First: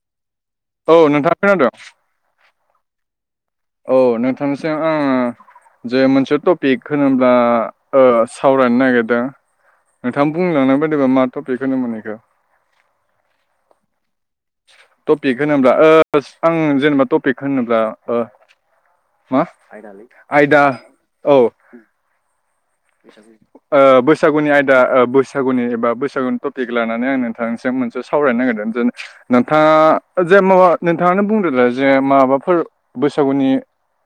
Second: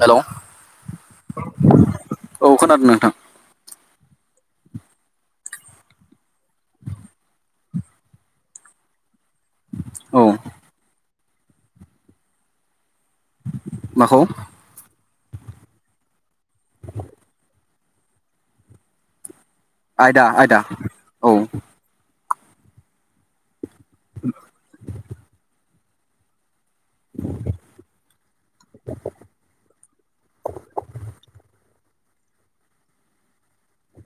Hello औ औ नोंथां खोनादों औ खोनादों नोंथां औ नोंथां जों आंङो जे मोनसे टपिक होनोब्ला सावरायनो नागिरदों औ नोंथांङा बुंनोलां बायदिबा मा थफिग होनोमोन बेखौनो माखौ टपिक होनोब्ला आं जेनेबा टपिक होनोब्ला मा आयदा औ बैसागुनि आयदा बैसागुनि एबा बैसागुनि दि लानानै आं नोंथांनिसिम मोनसे सावरायनो नागिरदों जे नोंथाङा जे माबा नोंथांङानो बुंदोलाय जे माबाफोर बैसागुनि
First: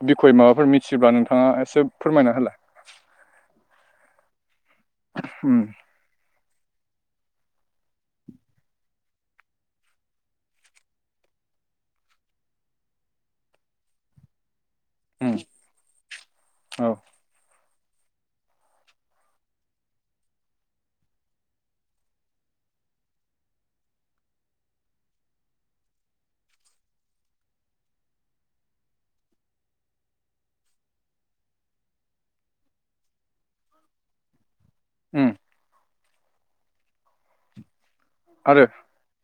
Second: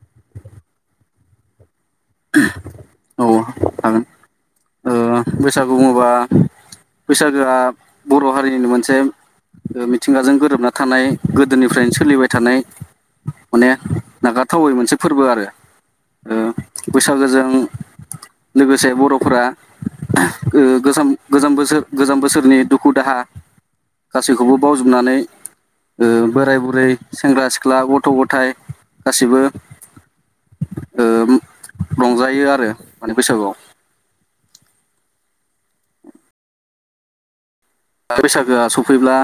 बिय माबाफोर मिथिब्ला नोंथांङा एसे फोरमायना होलााय औ हागोन ओ उम बैसागु बुंङोबा बैसागोआ बर' हारिनिनो मोनसे मिथिंगाजों गोरोबना थानाय गोदोनिफ्रायनो सोलिबाय थानाय माने नागारथावै मोनसे फोरबो उम आरो औ बैसागोजों लोगोसे बर'फ्रा गो गोज बोसोर गोजाम बोसोरनि दुखु दाहा गासैखौबो बावजोबनानै बोराय बुरै सेंग्रा सिख्ला गथ' गथाय गासिबो रंजायो आरो माने बैसागुआव [inaudible] आरो बैसागोआ सफैब्ला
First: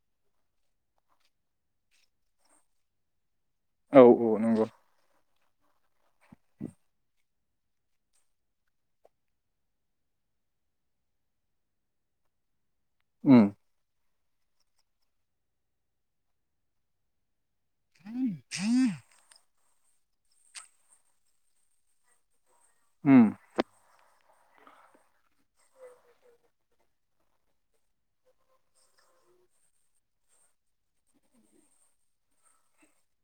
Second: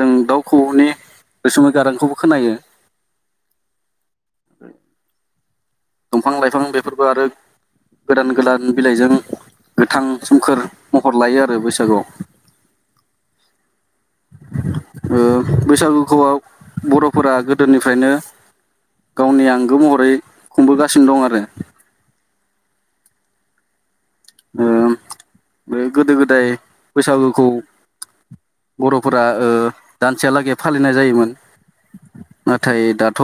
जों दाउ खौबौनि रोसुमै गारांखौबो खोनायो औ औ नंगौ दंफां लाइफां बेफोरबो आरो गोदान गोदान बिलाइजों गोथां सोमखोर महर लायो आरो बैसागुआव। उम ओ बैसागुखौ आव बर'फोरा गोदोनिफ्रायनो गावनि आंगो महरै खुंबोगासिनो दं आरो। उम ओ बे गोदो गोदाय बैसागुखौ बर'फोरा दानसेहालागै फालिनाय जायोमोन। नाथाय दाथ'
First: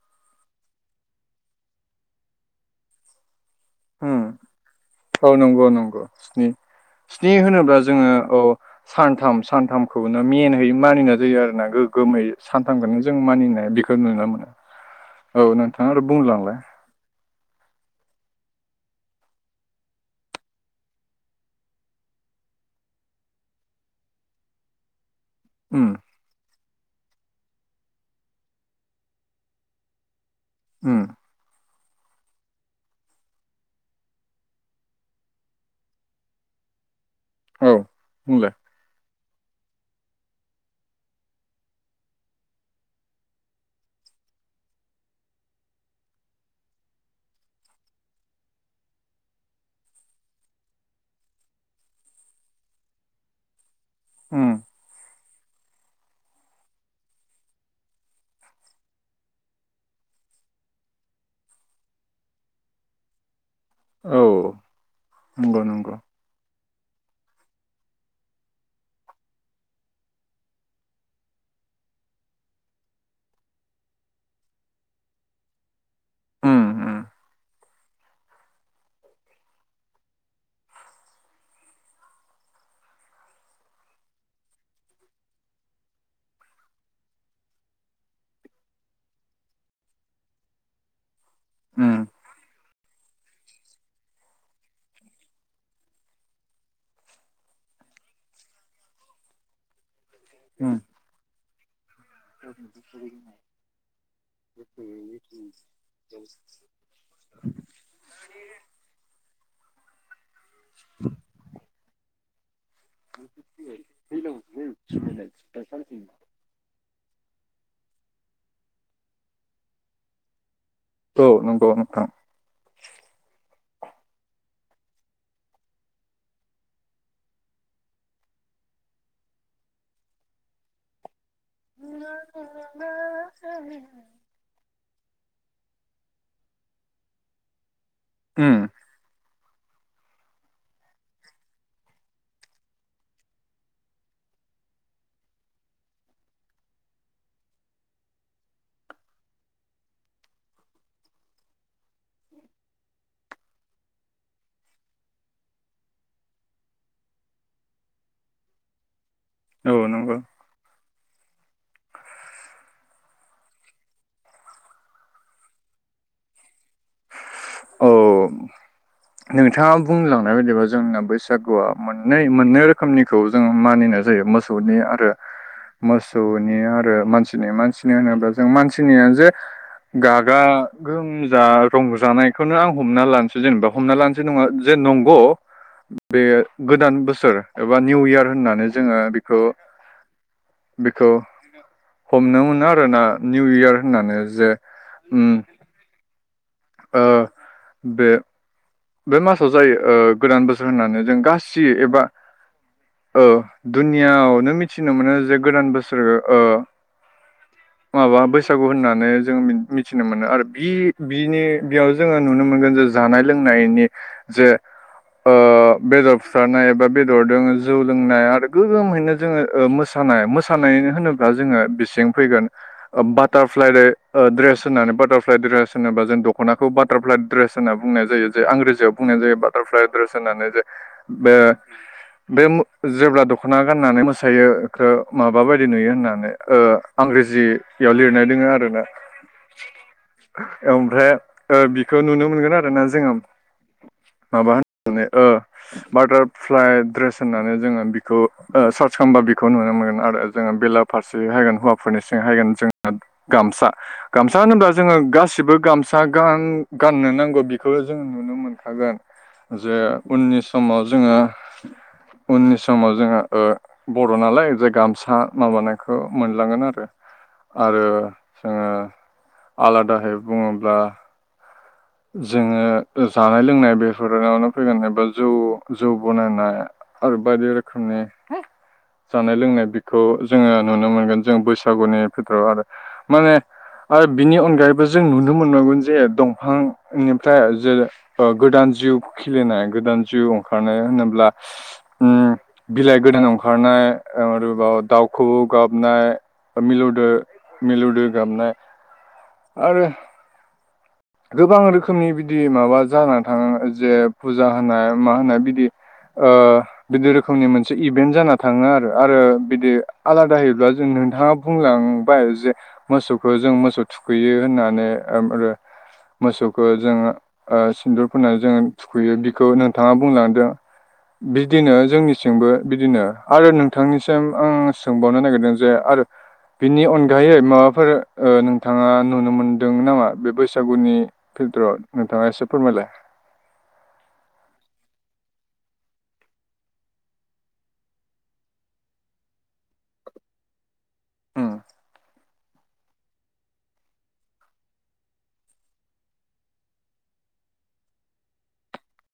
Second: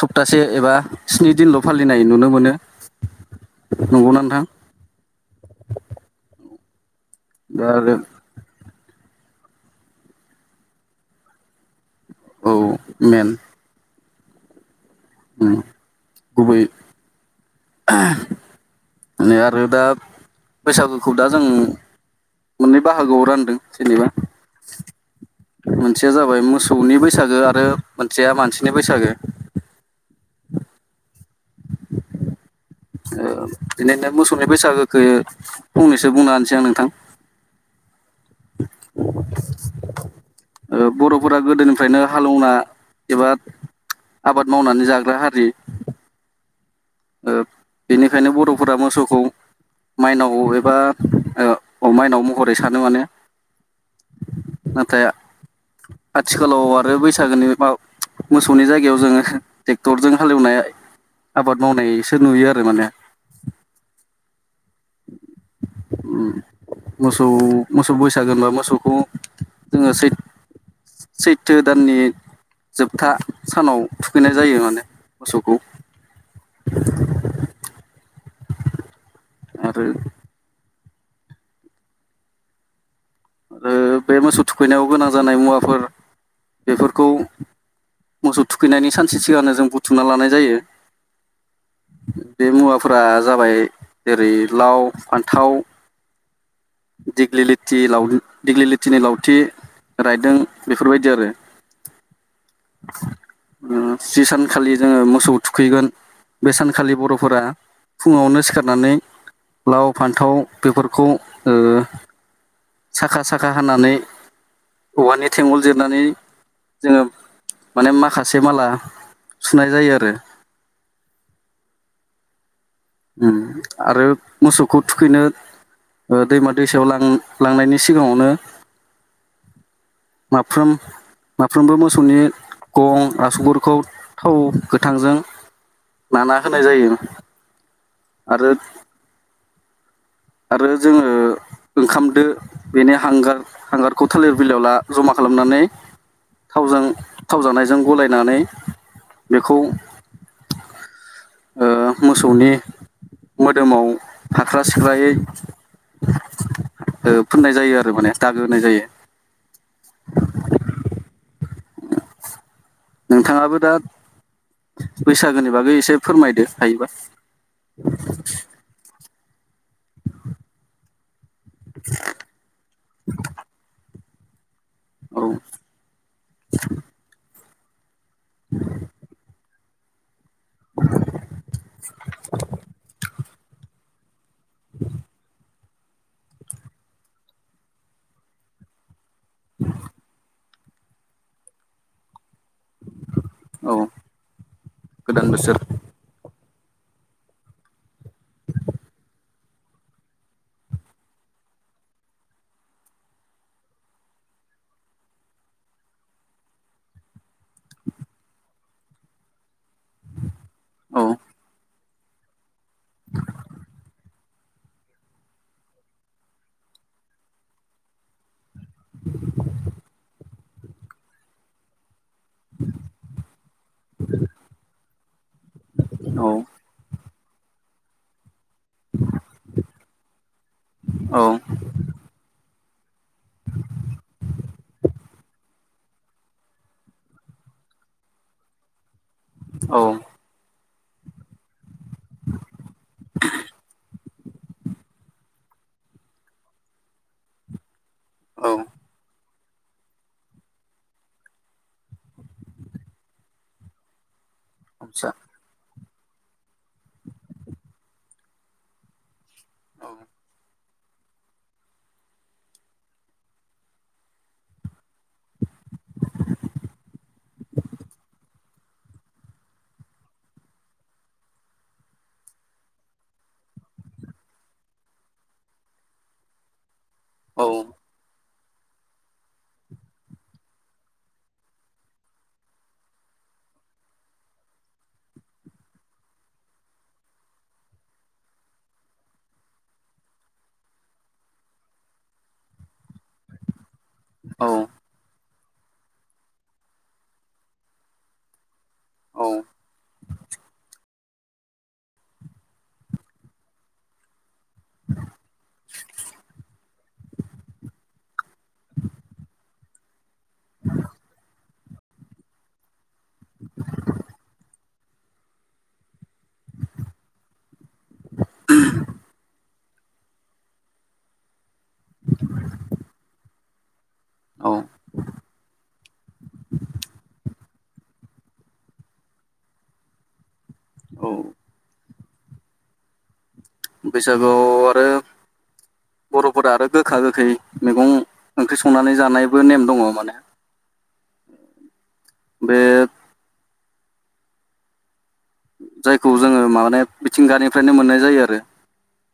सप्तासे एबा स्नि दिनल' फालिनाय नुनो मोनो नंगौ उम नोंथां। औ नंगौ नंगौ स्नि स्नि दा होनोब्ला आरो जोङो औ। सानथाम सानथामखौनो मेनलि मानिनाय जायो आरोना गोग गोमै औ सानथामखौनो जों मेन मानिनाय बेखौ नुनो मोनो। औ उम नोंथाङा आरो बुंलांलाय ओ नै आरो दा बैसागुखौ दा जों मोननै बाहागोआव रानदों जेनेबा उम मोनसेया जाबाय मोसौनि बैसागो आरो मोनसेया मानसिनि बैसागो। उ [inaudible] बिनिनो मोसौनि बैसागोखौ फंनैसो बुंना होनोसै आं नोंथां। औ बुंलाय। बर'फोरा गोदोनिफ्रायनो हालेवना एबा आबाद मावनानै जाग्रा हारि। बेनिखायनो बर'फोरा मोसौखौ। माइनाव एबा माइनाव महरै सानो माने। ह नाथाय आथिखालाव आरो बैसागोनि मा मोसौनि जायगायाव जोङो ट्रेक्टरजों हालेवनाय मावनायसो नुयो आरो माने। औ नंगौ नंगौ। मोसौ मोसौ बैसागोनबा मोसौखौ जोङो सैथ सैथो दाननि जोबथा सानाव थुखैनाय जायो माने मोसौखौ। उम उम [unintelligible] आरो आरो बे मोसौ थुखैनायाव गोनां जानाय मुवाफोर बेफोरखौ मोसौ थुखैनायनि सानसे सिगांनो जों बुथुमना लानाय जायो। उम बे मुवाफोरा जाबाय जेरै लाव फान्थाव दिगलि लिथि लाव दिग्लि लिथिनि लावथि रायदों बेफोरबायदि आरो। औ सुब जि सानखालि जोङो मोसौ थुखैगोन बे सानखालि बर'फोरा फुङावनो सिखारनानै लाव फान्थाव बेफोरखौ ओ साखा साखा हानानै औवानि थेंगल जिरनानै जोङो माने माखासे माला सुनाय जायो आरो। औ नंगौ नोंथां। ओम आरो मोसौखौ थुखैनो दैमा दैसायाव लां लांनायनि सिगाङावनो माफ्रोम माफ्रोमबो मोसौनि गं आसुगुरफोरखौ थाव गोथांजों नाना होनाय जायो आरो उम आरो जोङो ओंखामदो बेनि हांगार हांगारखौ थालिर बिलाइयाव ला जमा खालामनानै थावजों थाव जानायजों गलायनानै बेखौ मोसौनि मोदोमाव फ्रा गायै फोननाय जायो आरो माने दागो होनाय जायो औ नंगौ। नोंथाङाबो दा बैसागोनि बागै एसे फोरमायदो हायोबा औ नोंथाङा बुंलांनाय बायदिबा जोंना बैसागुआ मोननै मोननै रोखोमनि खौ जों मानिनाय जायो मोसौनि आरो औ मोसौनि आरो मानसिनि मानसिनि होनोब्ला जों मानसिनिया जे गागा गोमजा रंजानायखौनो आं हमना लानोसै जेनेबा हमना लानोसै नंङा जे नंगौ बे गोदान बोसोर एबा निउ इयार होननानै जोङो बेखौ बेखौ हमनो मोनो आरोना निउ औ इयार होननानै जे गोदान बोसोर ओ बे बे मासाव जायो गोदान बोसोर होननानै जों गासि एबा औ दुनिआवनो मिथिनो मोनो जे गोदान बोसोर माबा बैसागु होननानै जोंङो मिथिनो मोनो आरो बि औ बिनि बेयाव जोङो नुनो मोनगोन जे जानाय लोंनायनि जे बेदर फुथारनाय एबा बेदरजों जौ लोंनाय आरो गोगोमहैनो जोङो मोसानाय मोसानाय होनोब्ला जोङो बेसें फैगोन बाारफ्लाइ दड्रेस होननानै बाटारफ्लाइ दड्रेस होनोबा जों औ दख'नाखौ बाटारफ्लाइ ड्रेस होनना बुंनाय जायो जे इंराजियाव बुंनाय जायो बाटारफ्लाइ एड्रेस होननानै जे औ बे बे जेब्ला दख'ना गाननानै मोसायोखौ माबा बायदि नुयो होननानै इंरेजियाव लिरनाय दोङो आरोना। औ ओमफ्राय बिखौ नुनो मोनगोन आरो ना जोङो माबा होननानै बाटारफ्लइ द्रेस होननानै जोङो खौ औ सार्च खालामबा बे खौ नुनो मोनगोन आरो जोङो बेलाफारसे हायगोन हौवाफोरनिसिं हायगोन जोंना गामसा गामसा होनोबा जोङो आतसा गासिबो गामसा ग गाननो नांगौ बेखौ जों नुनो मोनखागोन जे औ उननि समाव जोङो उननि समाव जोंहा बर' नालाय जे गामसा माबानायखौ मोनलांगोन आरो आरो जोङो आलादाहै बुङोब्ला जोङो जानाय लोंनाय बेफोरावनो फैगोन एबा जौ जौ बनायनाय आरो औ बायदि रोखोमनि जानाय लोंनाय बेखौ जोङो नुनो मोनगोन जों बैसागुनि बिथोथोराव आरो माने आरो बिनि अनगायैबो जों नुनो मोननांगोन जे दंफां निफ्राय जै गोदान जिउ खिलिनाय गोदान जिउ ओंखारनाय होनोब्ला उम उम बिलाइ गोदानाव ओंखारनाय औ आरोबाव दाउखौ गाबनाय मिलौदो मिलौदो गाबनाय। औ। आरो गोबां रोखोमनि बिदि माबा जाना थाङो जे फुजा होनाय मा होनो बिदि ओ बिदि रोखोमनि मोनसे इभेन्ट जाना थाङो आरो आरो बिदि आलादाहायैब्ला जों नोंथाङा बुंलांबाय जे मोसौखो जों मोसौ थुखैयो होननानै ओम आरो मोसौखो जों ओ सिन्दुर फोननानै जोङो थुखैयो बिखौनो बिथाङा बुंलांदों बिदिनो जोंनिथिंबो बिदिनो आरो नोंथांनिसिम औ आं सोंबावनो नागिरदों जे आरो बिनि अनगायै माबाफोर ओ नोंथाङा नुनो मोनदों नामा बेबायस सागुननि औ फिल्टाराव नोंथाङा एसे फोरमायलाय बैसागुआव आरो बर'फोरा आरो गोखा गोखै मैगं ओंख्रि संनानै जानायबो नेम दङ' माने उम बे जायखौ जोङो माने मिथिंगानिफ्रायनो मोननाय जायो आरो।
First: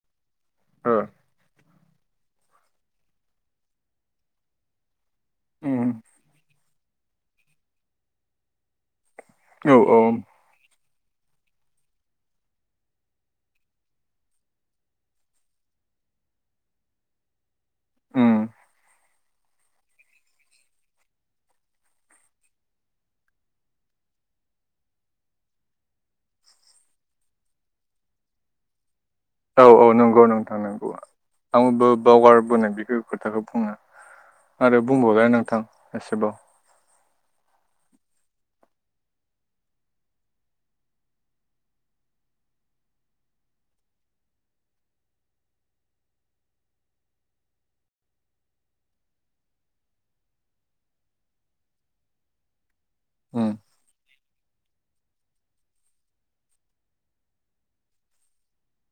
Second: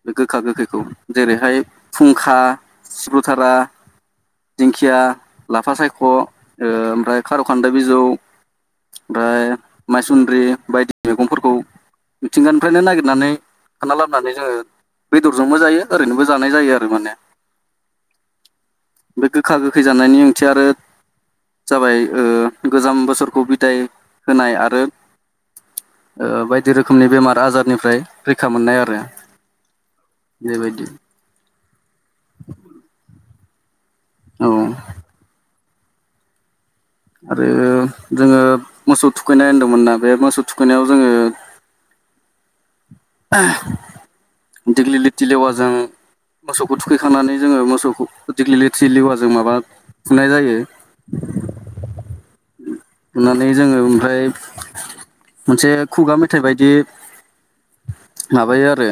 बे गोखा गोखैखौ जेरैहाय फुंखा सिब्रुथारा, दिंखिया, लाफा सायख' ओ ओमफ्राय खार'खान्दाय बिजौ ओमफ्राय ओ उम औ औ माइसुन्द्रि बायदि मैगंफोरखौ मिथिंगानिफ्रायनो नागिरनानै खाना लाबोनानै जोङो बेदरजोंबो जायो ओरैनोबो जानाय जायो आरो माने [inaudible] बे गोखा गोखै जानायनि ओंथि आरो जाबाय ओ गोजाम बोसोरखौ बिदाय होनाय आरो ओ बायदि रोखोमनि बेमार आजारनिफ्राय रैखा मोननाय आरो औ औ नोंगौ नोंथां बेबायदि नोंगौ आंबो बावगारबोनाय बेखौ खोथाखौ बुंनो। औ आरो बुंबावलाय नोंथां एसेबाव। आरो जोङो मोसौ थुखैनाय होनदोंमोन ना बे मोसौ थुखैनायाव जोङो दिग्लि लिथि लेवाजों मोसौखौ थुखैखांनानै जोङो मोसौखौ दिल्गि लिथि लेवाजों माबा फुनाय जायो। बुनानै उम जोङो ओमफ्राय मोनसे खुगा मेथाइ बायदि माबायो आरो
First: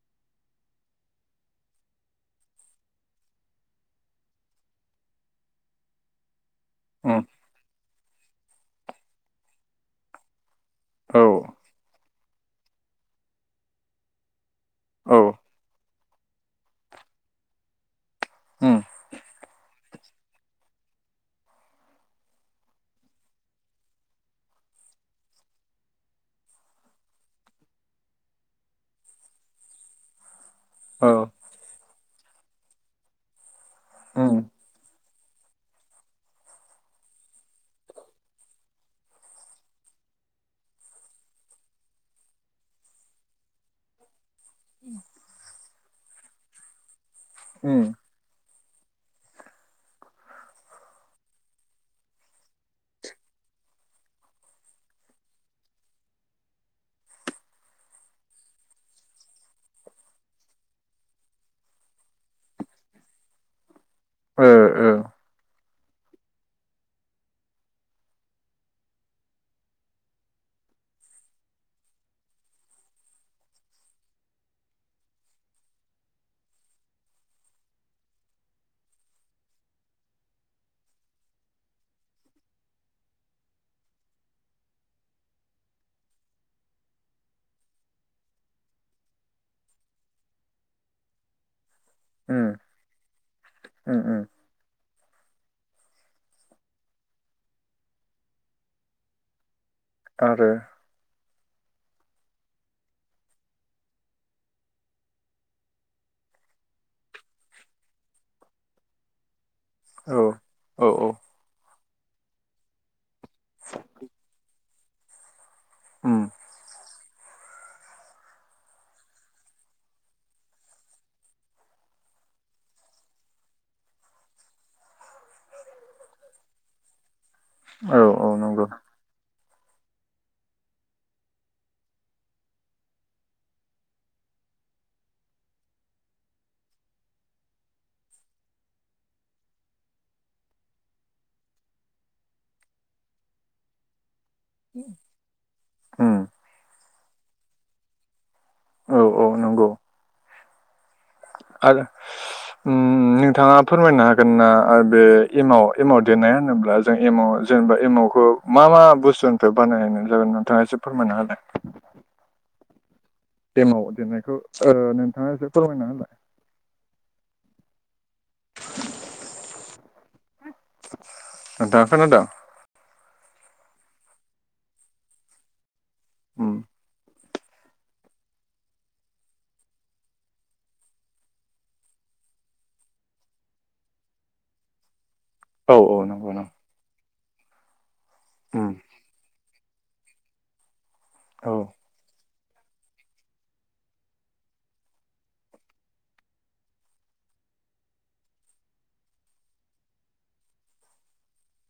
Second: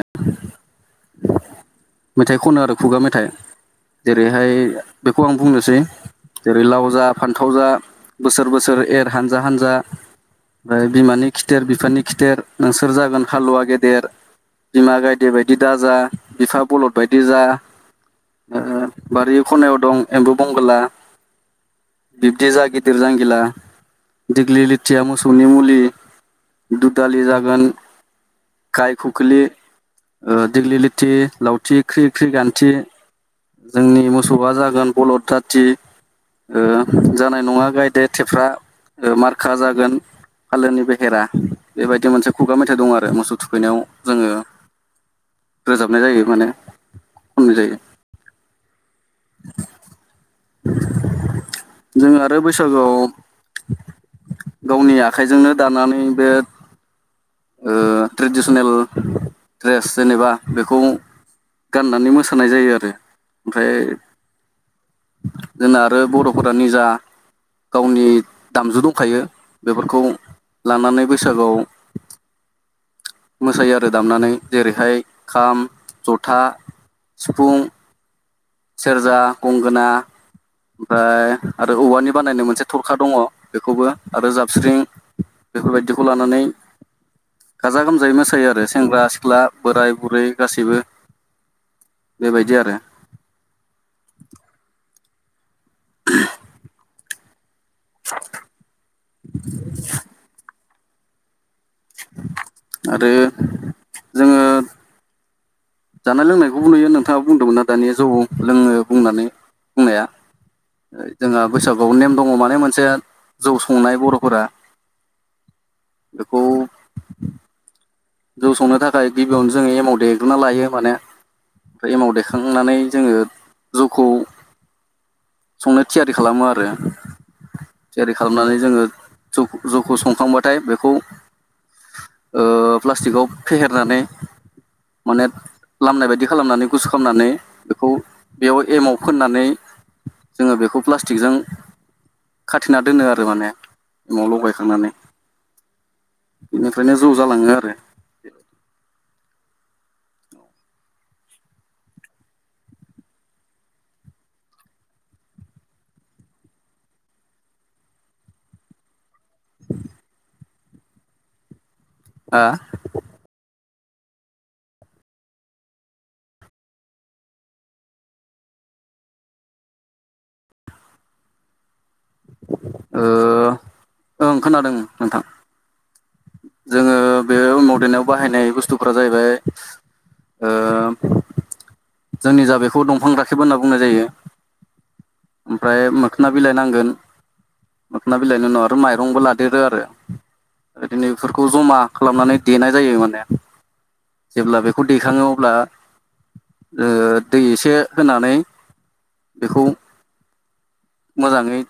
मेथाइ खनो आरो खुगा मेथाइ जेरैहाय बेखौ आं बुंनोसै जेरै लाव जा उम फान्थाव जा बोसोर बोसोर एर हानजा हानजा ओमफ्राय औ बिमानि खिथेर बिफानि खिथेर नोंसोर जागोन हालुवा गेदेर बिमा औ गायदे बायद दि दाजा बिफा बलद बायदि जा उम ओ बारि खनायाव दं एम्बु बंगोला बिब्दि जा गिदिर जांगिला दिग्लि लिथिया मोसौनि मुलि दुदालि जागोन गाय खुखिलि ओ दिग्लि लिथि औ लावथि ख्रि ख्रि गान्थि। जोंनि उम मोसौआ जागोन बलद जाथि। ओ जानाय नङा गायदे थेफ्रा ओ मारखा जागोन। फालोनि बेहेरा बेबायदि मोनसे खुगा मेथाइ दं आरो मोसौ थुखैनायाव जोङो [inaudible] रोजाबनाय जायो माने खननाय जायो उम। [inaudible] जों आरो बैसागुआव गावनि आखाइजोंनो दानानै बे ओ ट्रेडिसनेल ड्रेस जेनेबा बेखौ गाननानै मोसानाय जायो आरो ओमफ्राय ओ ओ जोंना आरो बर'फोरा निजा गावनि दामजु दंखायो बेफोरखौ लानानै बैसागोआव मोसायो आरो दामनानै जेरैहाय खाम, जथा, सिफुं सेरजा, गंगोना ओमफ्राय आरो औवानि बानायनाय मोनसे थरखा दङ बेखौबो आरो जाबस्रिं बेफोरबायदिखौ लानानै गाजा गोमजायै मोसायो आरो सेंग्रा सिख्ला बोराय बुरै गासैबो ओ बेबायदि आरो ओ उम [inaudible] आरो आरो जोङो जानाय लोंनायखौबो नुयो नोंथाङाबो बुंदोंमोन ना दानिया जौ लोङो बुंनानै बुंनाया औ औ औ जोंहा बैसागुआव नेम दङ माने मोनसे जौ संनाय बर'फोरा। उम बेखौ जौ संनो थाखाय गिबियावनो जोङो एमावट देग्रोना लायो माने ओमफ्राय एमाव दैेखांनानै जोङो जौखौ संनो थियारि खालामो आरो औ थियारि औ खालामनानै नंगौ जोङो जा जौखौ संखांबाथाय बेखौ ओ प्लास्टिकआव फेहेरनानै माने खामनाय बायदि खालामनानै गुसु खालामनानै बेखौ बेयाव एमाव फोननानै जोङो बेखौ प्लास्टिकजों खाथिना दोनो आरो माने एमाव लगाय थांनानै उम बेनिफ्रायनो ज' जालाङो आरो औ औ नंगौ। आर ओम नोंथाङा फोरमायनो हागोन ना आरो बे एमाव एमाव देरनाय होनोब्ला। जों एमाव जेनेबा एमवखौ मा मा बुस्थुनिफ्राय बानायनाय जागोन नोंथाङा एसे फोरमायना हालाय। [inaudible] गेमाव दोननायखौ ओ नोंथाङा एसे फोरमायना होनलाय। नोंथाङा खोनादों? ओं खोनादों नोंथां। ओम जोङो बे मदनायाव बाहायनाय बुस्थुफ्रा जाहैबाय ओ जोंनि जा बेखौ दंफां राखेबबो होनना बुंनाय जायो। औ ओमफ्राय औ मोखोना नंगौ नंगौ बिलाइ नांगोन। मोखोनना बिलाइनि उनाव उम आरो माइरंबो लादेरो आरो ओदिनो बेफोरखौ औ जमा खालामनानै देनाय जायो माने जेब्ला बेखौ देखाङो अब्ला ओ दै एसे होनानै बेखौ मोजाङै